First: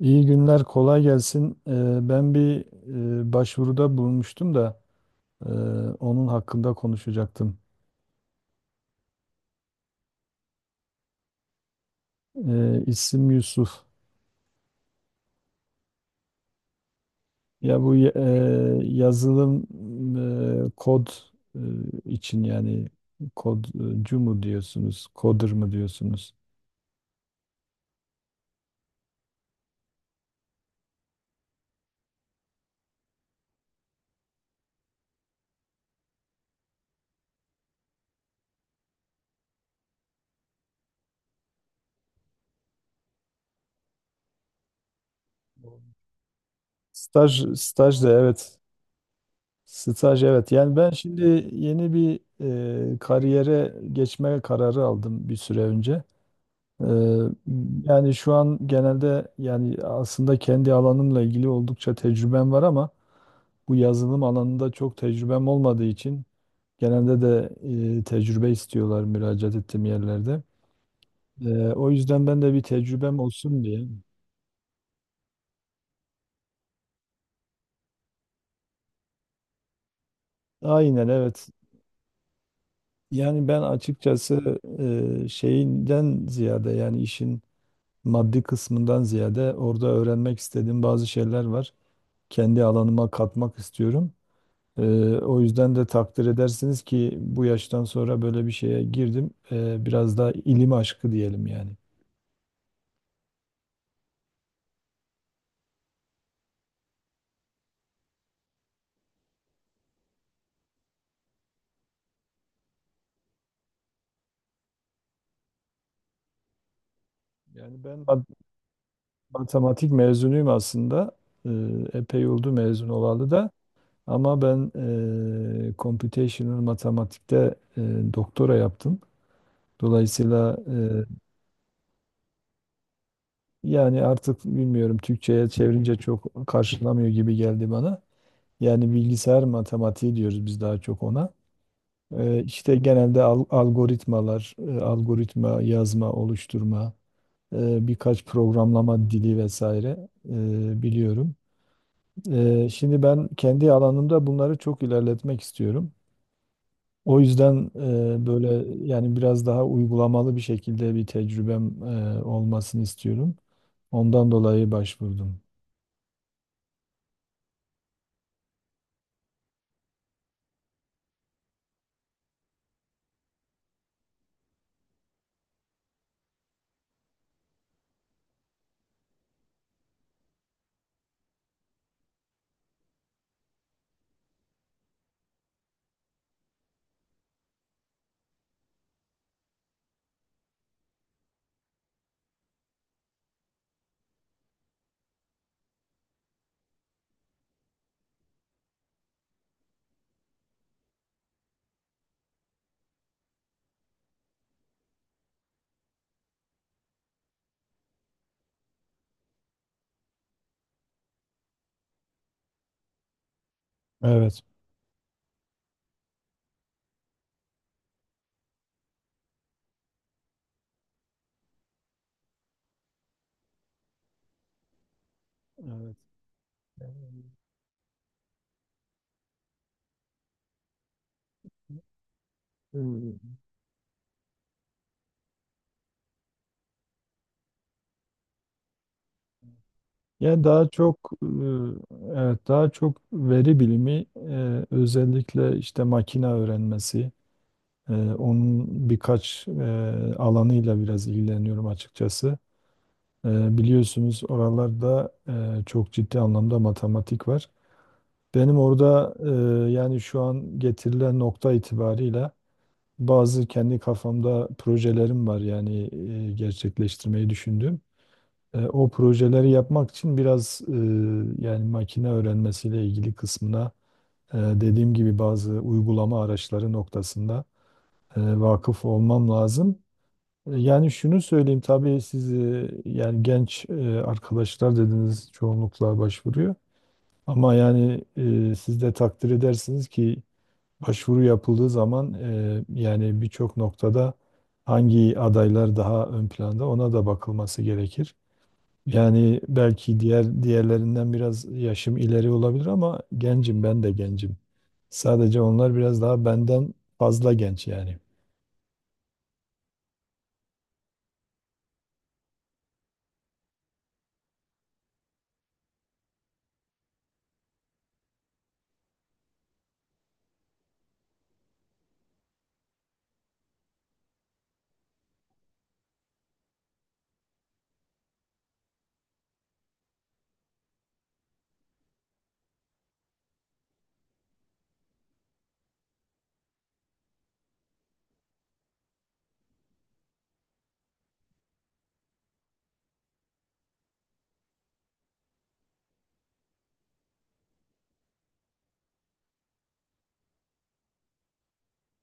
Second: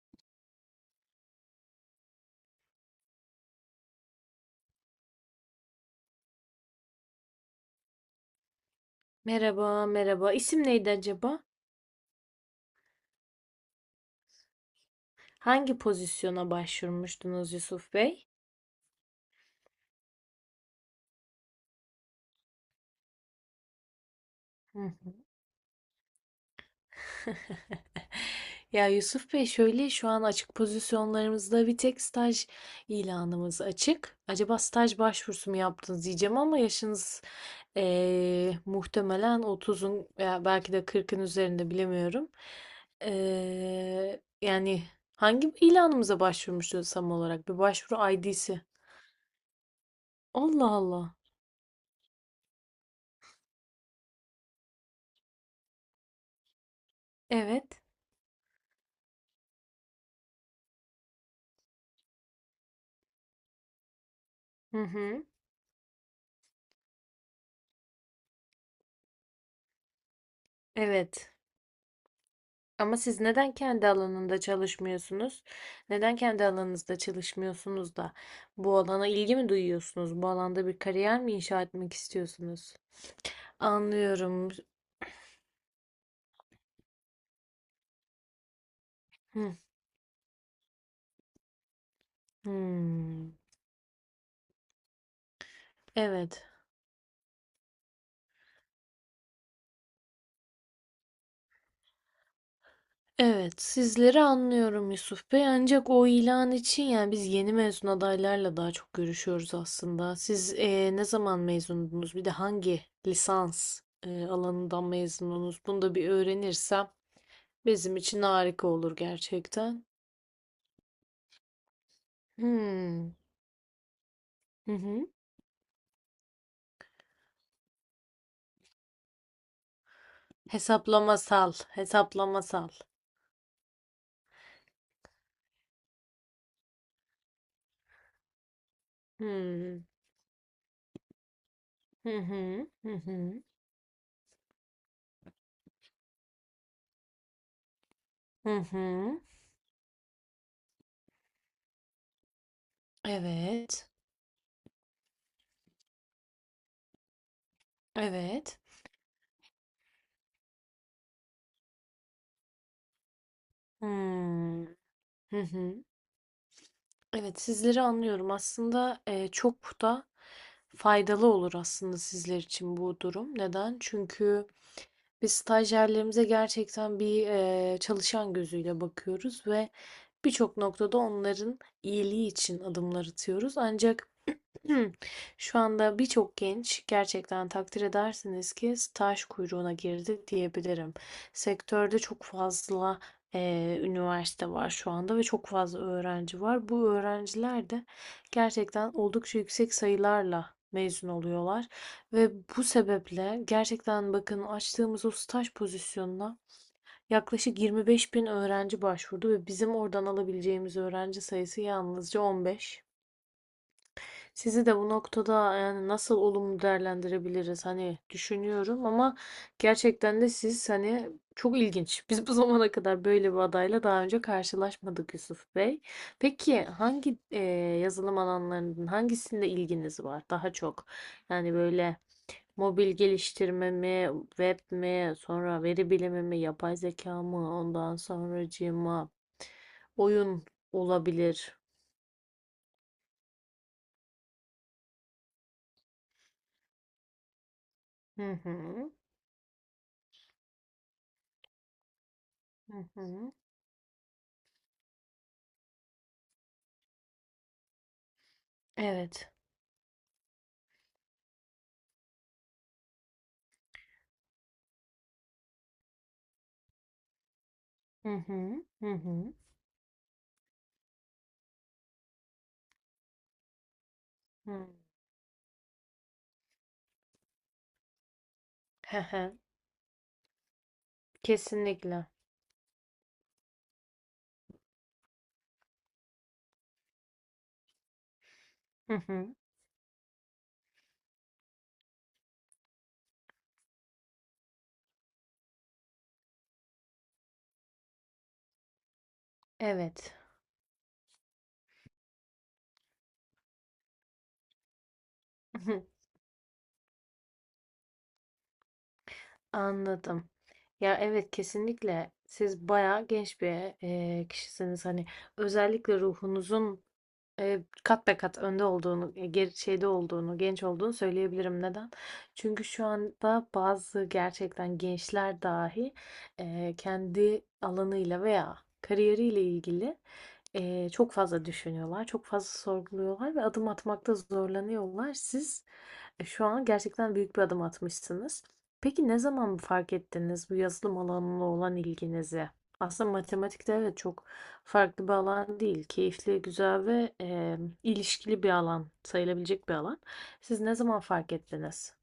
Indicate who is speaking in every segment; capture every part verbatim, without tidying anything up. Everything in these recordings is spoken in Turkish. Speaker 1: İyi günler, kolay gelsin. Ee, Ben bir e, başvuruda bulunmuştum da e, onun hakkında konuşacaktım.
Speaker 2: Merhaba, merhaba. İsim neydi acaba?
Speaker 1: Ee, İsim Yusuf.
Speaker 2: Hangi pozisyona başvurmuştunuz
Speaker 1: Ya bu
Speaker 2: Yusuf
Speaker 1: e,
Speaker 2: Bey?
Speaker 1: yazılım e, kod e, için yani kodcu mu
Speaker 2: Hı.
Speaker 1: diyorsunuz, coder mı diyorsunuz?
Speaker 2: Ya Yusuf Bey şöyle şu an açık pozisyonlarımızda bir tek staj ilanımız açık. Acaba staj başvurusu mu yaptınız diyeceğim ama yaşınız eee, muhtemelen otuzun veya belki de kırkın üzerinde bilemiyorum. Eee, yani hangi ilanımıza başvurmuştunuz tam
Speaker 1: Staj,
Speaker 2: olarak? Bir
Speaker 1: staj da
Speaker 2: başvuru
Speaker 1: evet.
Speaker 2: I D'si.
Speaker 1: Staj evet.
Speaker 2: Allah
Speaker 1: Yani ben
Speaker 2: Allah.
Speaker 1: şimdi yeni bir e, kariyere geçme kararı aldım bir süre önce. Ee,
Speaker 2: Evet.
Speaker 1: Yani şu an genelde yani aslında kendi alanımla ilgili oldukça tecrübem var ama bu yazılım alanında
Speaker 2: Hı
Speaker 1: çok
Speaker 2: hı.
Speaker 1: tecrübem olmadığı için genelde de e, tecrübe istiyorlar müracaat ettiğim yerlerde.
Speaker 2: Evet.
Speaker 1: Ee, o yüzden ben de bir
Speaker 2: Ama
Speaker 1: tecrübem
Speaker 2: siz neden
Speaker 1: olsun diye.
Speaker 2: kendi alanında çalışmıyorsunuz? Neden kendi alanınızda çalışmıyorsunuz da bu alana ilgi mi duyuyorsunuz? Bu alanda bir
Speaker 1: Aynen
Speaker 2: kariyer mi
Speaker 1: evet.
Speaker 2: inşa etmek istiyorsunuz?
Speaker 1: Yani ben
Speaker 2: Anlıyorum.
Speaker 1: açıkçası e, şeyinden ziyade yani işin maddi kısmından ziyade
Speaker 2: Hı.
Speaker 1: orada öğrenmek istediğim bazı şeyler var. Kendi alanıma
Speaker 2: Hmm.
Speaker 1: katmak istiyorum. Ee, O yüzden de takdir
Speaker 2: Evet.
Speaker 1: edersiniz ki bu yaştan sonra böyle bir şeye girdim. Ee, biraz daha ilim aşkı diyelim yani.
Speaker 2: Evet, sizleri anlıyorum Yusuf Bey. Ancak o ilan için yani biz yeni mezun adaylarla daha çok görüşüyoruz aslında. Siz eee, ne zaman mezundunuz? Bir de hangi lisans eee, alanından mezundunuz? Bunu da bir öğrenirsem
Speaker 1: Yani
Speaker 2: bizim
Speaker 1: ben
Speaker 2: için
Speaker 1: mat-
Speaker 2: harika olur gerçekten.
Speaker 1: matematik mezunuyum aslında. Ee, Epey oldu mezun
Speaker 2: Hmm.
Speaker 1: olalı da. Ama ben
Speaker 2: Hı hı.
Speaker 1: eee computational matematikte eee, doktora yaptım. Dolayısıyla eee,
Speaker 2: Hesaplamasal, hesaplamasal.
Speaker 1: yani artık bilmiyorum Türkçe'ye çevirince çok karşılamıyor gibi geldi bana. Yani bilgisayar
Speaker 2: Hmm.
Speaker 1: matematiği diyoruz biz daha çok ona.
Speaker 2: Hı
Speaker 1: Eee
Speaker 2: hı.
Speaker 1: işte
Speaker 2: Hı
Speaker 1: genelde
Speaker 2: hı.
Speaker 1: al- algoritmalar, eee, algoritma yazma, oluşturma, eee, birkaç
Speaker 2: Hı
Speaker 1: programlama
Speaker 2: hı.
Speaker 1: dili vesaire eee, biliyorum. Eee, şimdi ben kendi
Speaker 2: Evet.
Speaker 1: alanımda bunları çok ilerletmek istiyorum. O yüzden e, böyle
Speaker 2: Evet.
Speaker 1: yani biraz daha uygulamalı bir şekilde bir tecrübem e, olmasını istiyorum. Ondan
Speaker 2: Hmm.
Speaker 1: dolayı başvurdum.
Speaker 2: Hı hı. Evet, sizleri anlıyorum. Aslında e, çok da faydalı olur aslında sizler için bu durum. Neden? Çünkü biz stajyerlerimize gerçekten bir e, çalışan gözüyle bakıyoruz ve birçok noktada onların iyiliği için adımlar atıyoruz. Ancak şu anda birçok genç gerçekten takdir edersiniz ki staj kuyruğuna girdi diyebilirim. Sektörde çok fazla eee, üniversite var şu anda ve çok fazla öğrenci var. Bu öğrenciler de gerçekten oldukça yüksek sayılarla mezun oluyorlar ve bu sebeple gerçekten bakın açtığımız o staj pozisyonuna yaklaşık yirmi beş bin öğrenci başvurdu ve bizim oradan alabileceğimiz öğrenci sayısı yalnızca on beş.
Speaker 1: Evet.
Speaker 2: Sizi de bu noktada yani nasıl olumlu değerlendirebiliriz hani düşünüyorum ama gerçekten de siz hani çok ilginç. Biz bu zamana kadar böyle bir adayla daha önce karşılaşmadık Yusuf Bey.
Speaker 1: Evet.
Speaker 2: Peki hangi eee, yazılım alanlarının hangisinde ilginiz var daha çok? Yani böyle mobil
Speaker 1: Ee,
Speaker 2: geliştirme mi, web mi, sonra veri bilimi mi, yapay zeka mı, ondan sonracığıma oyun
Speaker 1: Yani daha çok e,
Speaker 2: olabilir.
Speaker 1: evet daha çok veri bilimi, e, özellikle işte makine öğrenmesi, e,
Speaker 2: Hı
Speaker 1: onun
Speaker 2: hı,
Speaker 1: birkaç e, alanıyla biraz ilgileniyorum açıkçası.
Speaker 2: hı hı.
Speaker 1: E, Biliyorsunuz oralarda e, çok ciddi anlamda matematik var. Benim orada
Speaker 2: Evet.
Speaker 1: e, yani şu an getirilen nokta itibariyle bazı kendi kafamda projelerim var yani e, gerçekleştirmeyi düşündüğüm.
Speaker 2: Hı
Speaker 1: E,
Speaker 2: hı, hı
Speaker 1: o
Speaker 2: hı.
Speaker 1: projeleri yapmak için biraz e, yani makine öğrenmesiyle ilgili kısmına e,
Speaker 2: Hı.
Speaker 1: dediğim gibi bazı uygulama araçları noktasında e, vakıf
Speaker 2: Hı
Speaker 1: olmam
Speaker 2: hı.
Speaker 1: lazım. E, Yani şunu söyleyeyim tabii
Speaker 2: Kesinlikle.
Speaker 1: siz e, yani genç e, arkadaşlar dediniz çoğunlukla başvuruyor. Ama yani e, siz de
Speaker 2: Hı
Speaker 1: takdir
Speaker 2: hı.
Speaker 1: edersiniz ki başvuru yapıldığı zaman e, yani birçok noktada hangi adaylar daha ön planda ona da bakılması gerekir. Yani belki
Speaker 2: Evet.
Speaker 1: diğer diğerlerinden biraz yaşım ileri olabilir ama gencim ben de gencim. Sadece
Speaker 2: Hı
Speaker 1: onlar
Speaker 2: hı.
Speaker 1: biraz daha benden fazla genç yani.
Speaker 2: Anladım. Ya evet kesinlikle siz bayağı genç bir e, kişisiniz. Hani özellikle ruhunuzun Eee, kat be kat önde olduğunu, eee, geri şeyde olduğunu, genç olduğunu söyleyebilirim. Neden? Çünkü şu anda bazı gerçekten gençler dahi, eee, kendi alanıyla veya kariyeriyle ilgili, eee, çok fazla düşünüyorlar, çok fazla sorguluyorlar ve adım atmakta zorlanıyorlar. Siz, eee, şu an gerçekten büyük bir adım atmışsınız. Peki ne zaman fark ettiniz bu yazılım alanına olan ilginizi? Aslında matematikte evet çok farklı bir alan değil. Keyifli, güzel ve e, ilişkili bir alan sayılabilecek bir alan. Siz ne zaman fark ettiniz?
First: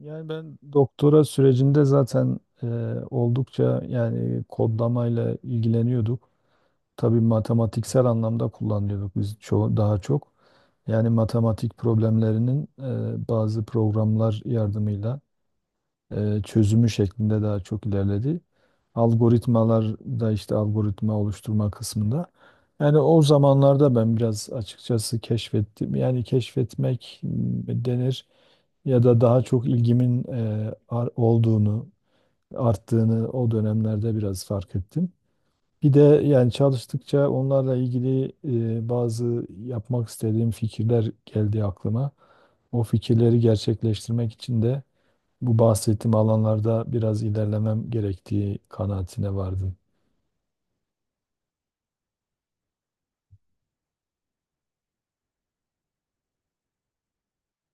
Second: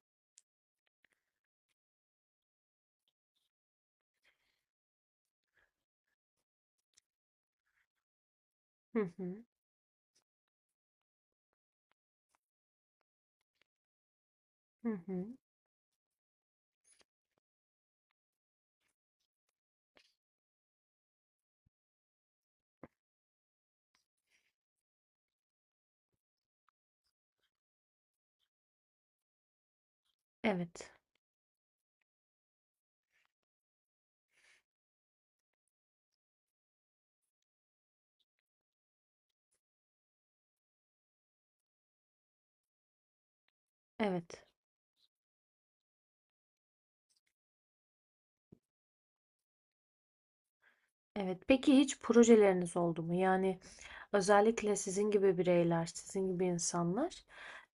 Speaker 1: Yani ben doktora sürecinde zaten e, oldukça yani kodlamayla ilgileniyorduk. Tabii matematiksel anlamda
Speaker 2: Hı
Speaker 1: kullanıyorduk biz
Speaker 2: hı,
Speaker 1: çoğu daha çok. Yani matematik problemlerinin e, bazı programlar
Speaker 2: hı
Speaker 1: yardımıyla
Speaker 2: hı.
Speaker 1: e, çözümü şeklinde daha çok ilerledi. Algoritmalar da işte algoritma oluşturma kısmında. Yani o zamanlarda ben biraz açıkçası keşfettim. Yani keşfetmek m, denir ya da daha çok ilgimin e,
Speaker 2: Evet,
Speaker 1: ar- olduğunu, arttığını o dönemlerde biraz fark ettim. Bir de yani çalıştıkça onlarla ilgili e, bazı yapmak istediğim fikirler geldi aklıma. O fikirleri gerçekleştirmek
Speaker 2: evet,
Speaker 1: için de bu bahsettiğim alanlarda biraz ilerlemem gerektiği kanaatine vardım.
Speaker 2: evet. Peki hiç projeleriniz oldu mu? Yani özellikle sizin gibi bireyler, sizin gibi insanlar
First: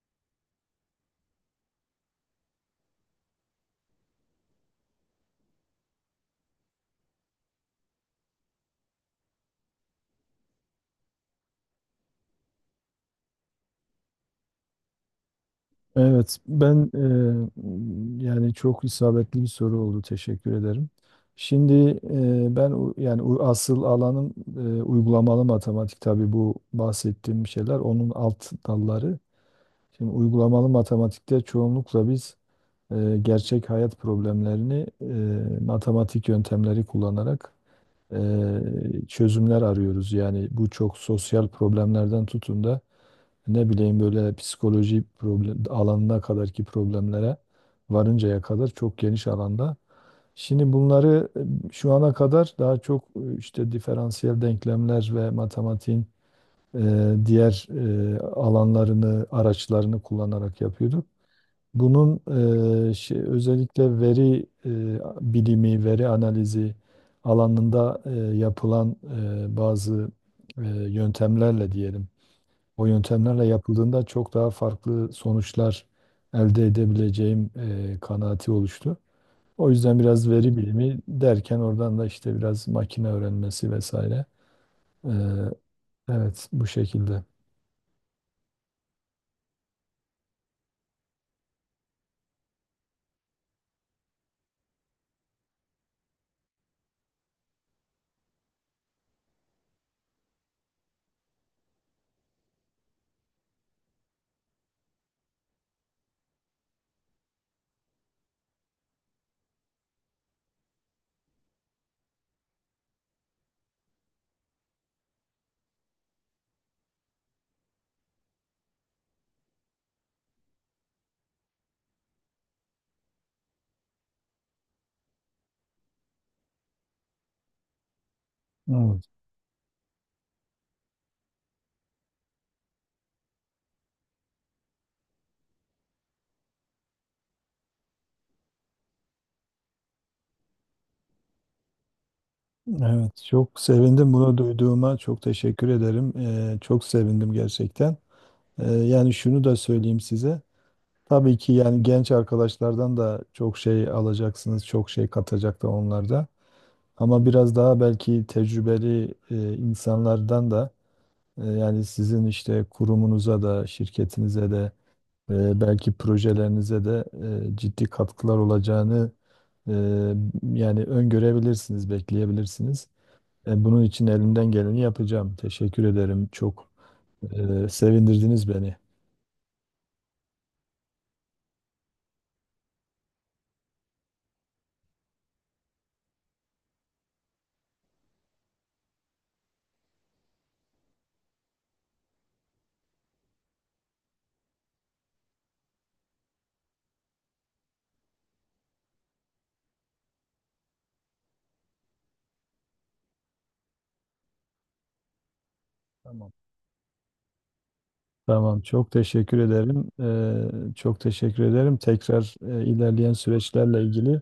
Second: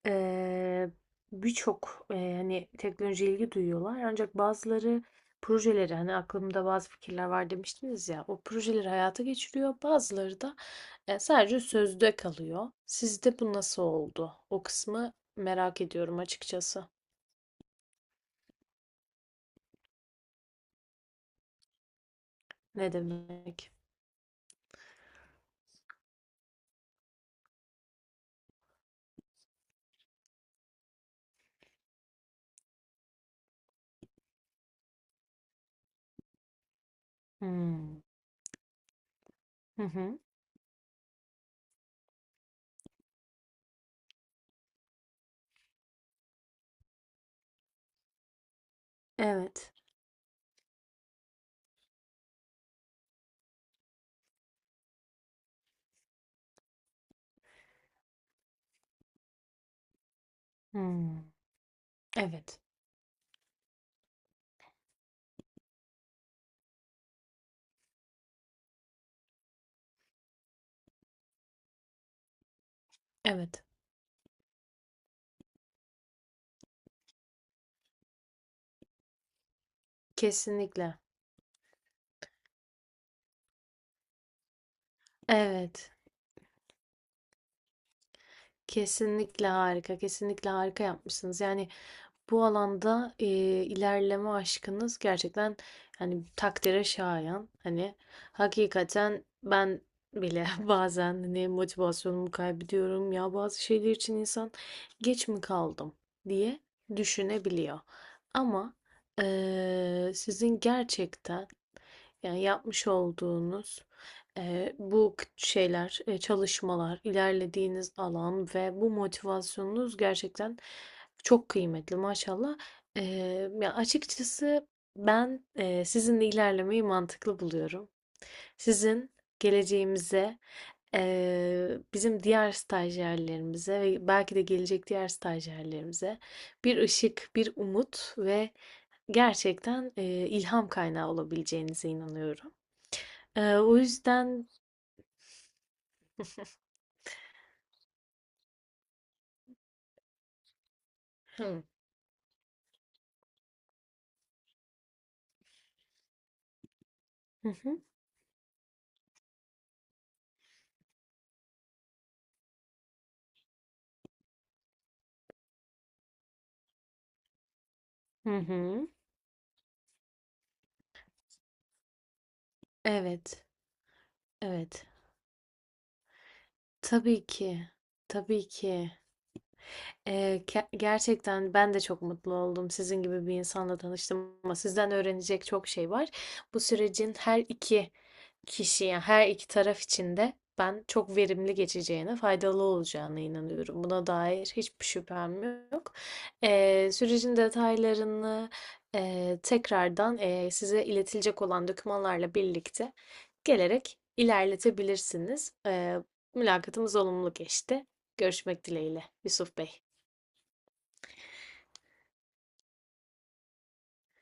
Speaker 2: e, birçok e, hani teknolojiye ilgi duyuyorlar. Ancak bazıları projeleri hani aklımda bazı fikirler var demiştiniz ya o projeleri hayata geçiriyor. Bazıları da E, sadece sözde kalıyor. Sizde bu nasıl oldu? O kısmı merak ediyorum
Speaker 1: Evet,
Speaker 2: açıkçası.
Speaker 1: ben e, yani çok isabetli bir soru oldu. Teşekkür ederim. Şimdi e, ben
Speaker 2: Ne
Speaker 1: u- yani u-
Speaker 2: demek?
Speaker 1: asıl alanım e, uygulamalı matematik. Tabii bu bahsettiğim şeyler onun alt dalları. Şimdi uygulamalı matematikte çoğunlukla biz e, gerçek hayat problemlerini e, matematik yöntemleri kullanarak
Speaker 2: Hmm.
Speaker 1: e, çözümler
Speaker 2: Hı
Speaker 1: arıyoruz.
Speaker 2: hı.
Speaker 1: Yani bu çok sosyal problemlerden tutun da ne bileyim böyle psikoloji problem, alanına kadarki problemlere varıncaya kadar çok geniş
Speaker 2: Evet.
Speaker 1: alanda. Şimdi bunları e, şu ana kadar daha çok e, işte diferansiyel denklemler ve matematiğin e, diğer e, alanlarını, araçlarını kullanarak yapıyorduk.
Speaker 2: Hmm.
Speaker 1: Bunun
Speaker 2: Evet.
Speaker 1: e, şey, özellikle veri e, bilimi, veri analizi alanında e, yapılan e, bazı e, yöntemlerle diyelim o yöntemlerle
Speaker 2: Evet.
Speaker 1: yapıldığında çok daha farklı sonuçlar elde edebileceğim e, kanaati oluştu. O yüzden biraz veri
Speaker 2: Kesinlikle.
Speaker 1: bilimi derken oradan da işte biraz makine öğrenmesi vesaire. E,
Speaker 2: Evet.
Speaker 1: evet, bu şekilde.
Speaker 2: Kesinlikle harika. Kesinlikle harika yapmışsınız. Yani bu alanda, eee, ilerleme aşkınız gerçekten, hani, takdire şayan. Hani, hakikaten ben bile bazen, hani, motivasyonumu kaybediyorum. "Ya, bazı şeyler için insan geç mi kaldım?" diye düşünebiliyor. Ama, eee, sizin gerçekten yani yapmış olduğunuz eee, bu k- şeyler, eee, çalışmalar, ilerlediğiniz alan ve bu motivasyonunuz gerçekten çok kıymetli maşallah. Eee, ya açıkçası ben eee, sizinle ilerlemeyi mantıklı buluyorum.
Speaker 1: Evet,
Speaker 2: Sizin geleceğimize, eee, bizim diğer stajyerlerimize ve belki de gelecek diğer stajyerlerimize bir ışık, bir umut ve gerçekten eee, ilham kaynağı olabileceğinize inanıyorum.
Speaker 1: evet.
Speaker 2: Eee,
Speaker 1: Çok
Speaker 2: o
Speaker 1: sevindim bunu
Speaker 2: yüzden
Speaker 1: duyduğuma. Çok teşekkür ederim. E, çok sevindim gerçekten. E, yani şunu da söyleyeyim size. Tabii ki
Speaker 2: hıı.
Speaker 1: yani genç arkadaşlardan da çok şey alacaksınız, çok şey katacak da onlar da. Ama
Speaker 2: Hı
Speaker 1: biraz daha
Speaker 2: hı.
Speaker 1: belki tecrübeli e, insanlardan da e, yani sizin işte kurumunuza da şirketinize de e, belki projelerinize de e, ciddi
Speaker 2: Hı
Speaker 1: katkılar
Speaker 2: hı.
Speaker 1: olacağını e, yani öngörebilirsiniz, bekleyebilirsiniz.
Speaker 2: Evet,
Speaker 1: E, bunun için elimden geleni
Speaker 2: evet.
Speaker 1: yapacağım. Teşekkür ederim. Çok
Speaker 2: Tabii ki,
Speaker 1: e,
Speaker 2: tabii
Speaker 1: sevindirdiniz
Speaker 2: ki.
Speaker 1: beni.
Speaker 2: Ee, ke- gerçekten ben de çok mutlu oldum sizin gibi bir insanla tanıştım ama sizden öğrenecek çok şey var. Bu sürecin her iki kişi, yani her iki taraf için de ben çok verimli geçeceğine, faydalı olacağına inanıyorum. Buna dair hiçbir şüphem yok. Ee, sürecin detaylarını e, tekrardan e, size iletilecek olan dokümanlarla birlikte gelerek ilerletebilirsiniz. Ee,
Speaker 1: Tamam.
Speaker 2: mülakatımız olumlu geçti.
Speaker 1: Tamam,
Speaker 2: Görüşmek
Speaker 1: çok
Speaker 2: dileğiyle
Speaker 1: teşekkür
Speaker 2: Yusuf Bey.
Speaker 1: ederim. E, çok teşekkür ederim. Tekrar e, ilerleyen süreçlerle ilgili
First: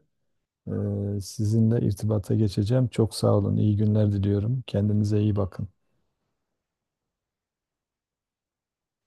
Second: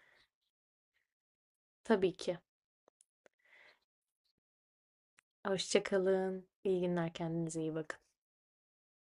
Speaker 1: Ee, sizinle
Speaker 2: Tabii
Speaker 1: irtibata
Speaker 2: ki.
Speaker 1: geçeceğim. Çok sağ olun. İyi günler diliyorum. Kendinize iyi bakın.
Speaker 2: Hoşça kalın. İyi günler. Kendinize iyi bakın.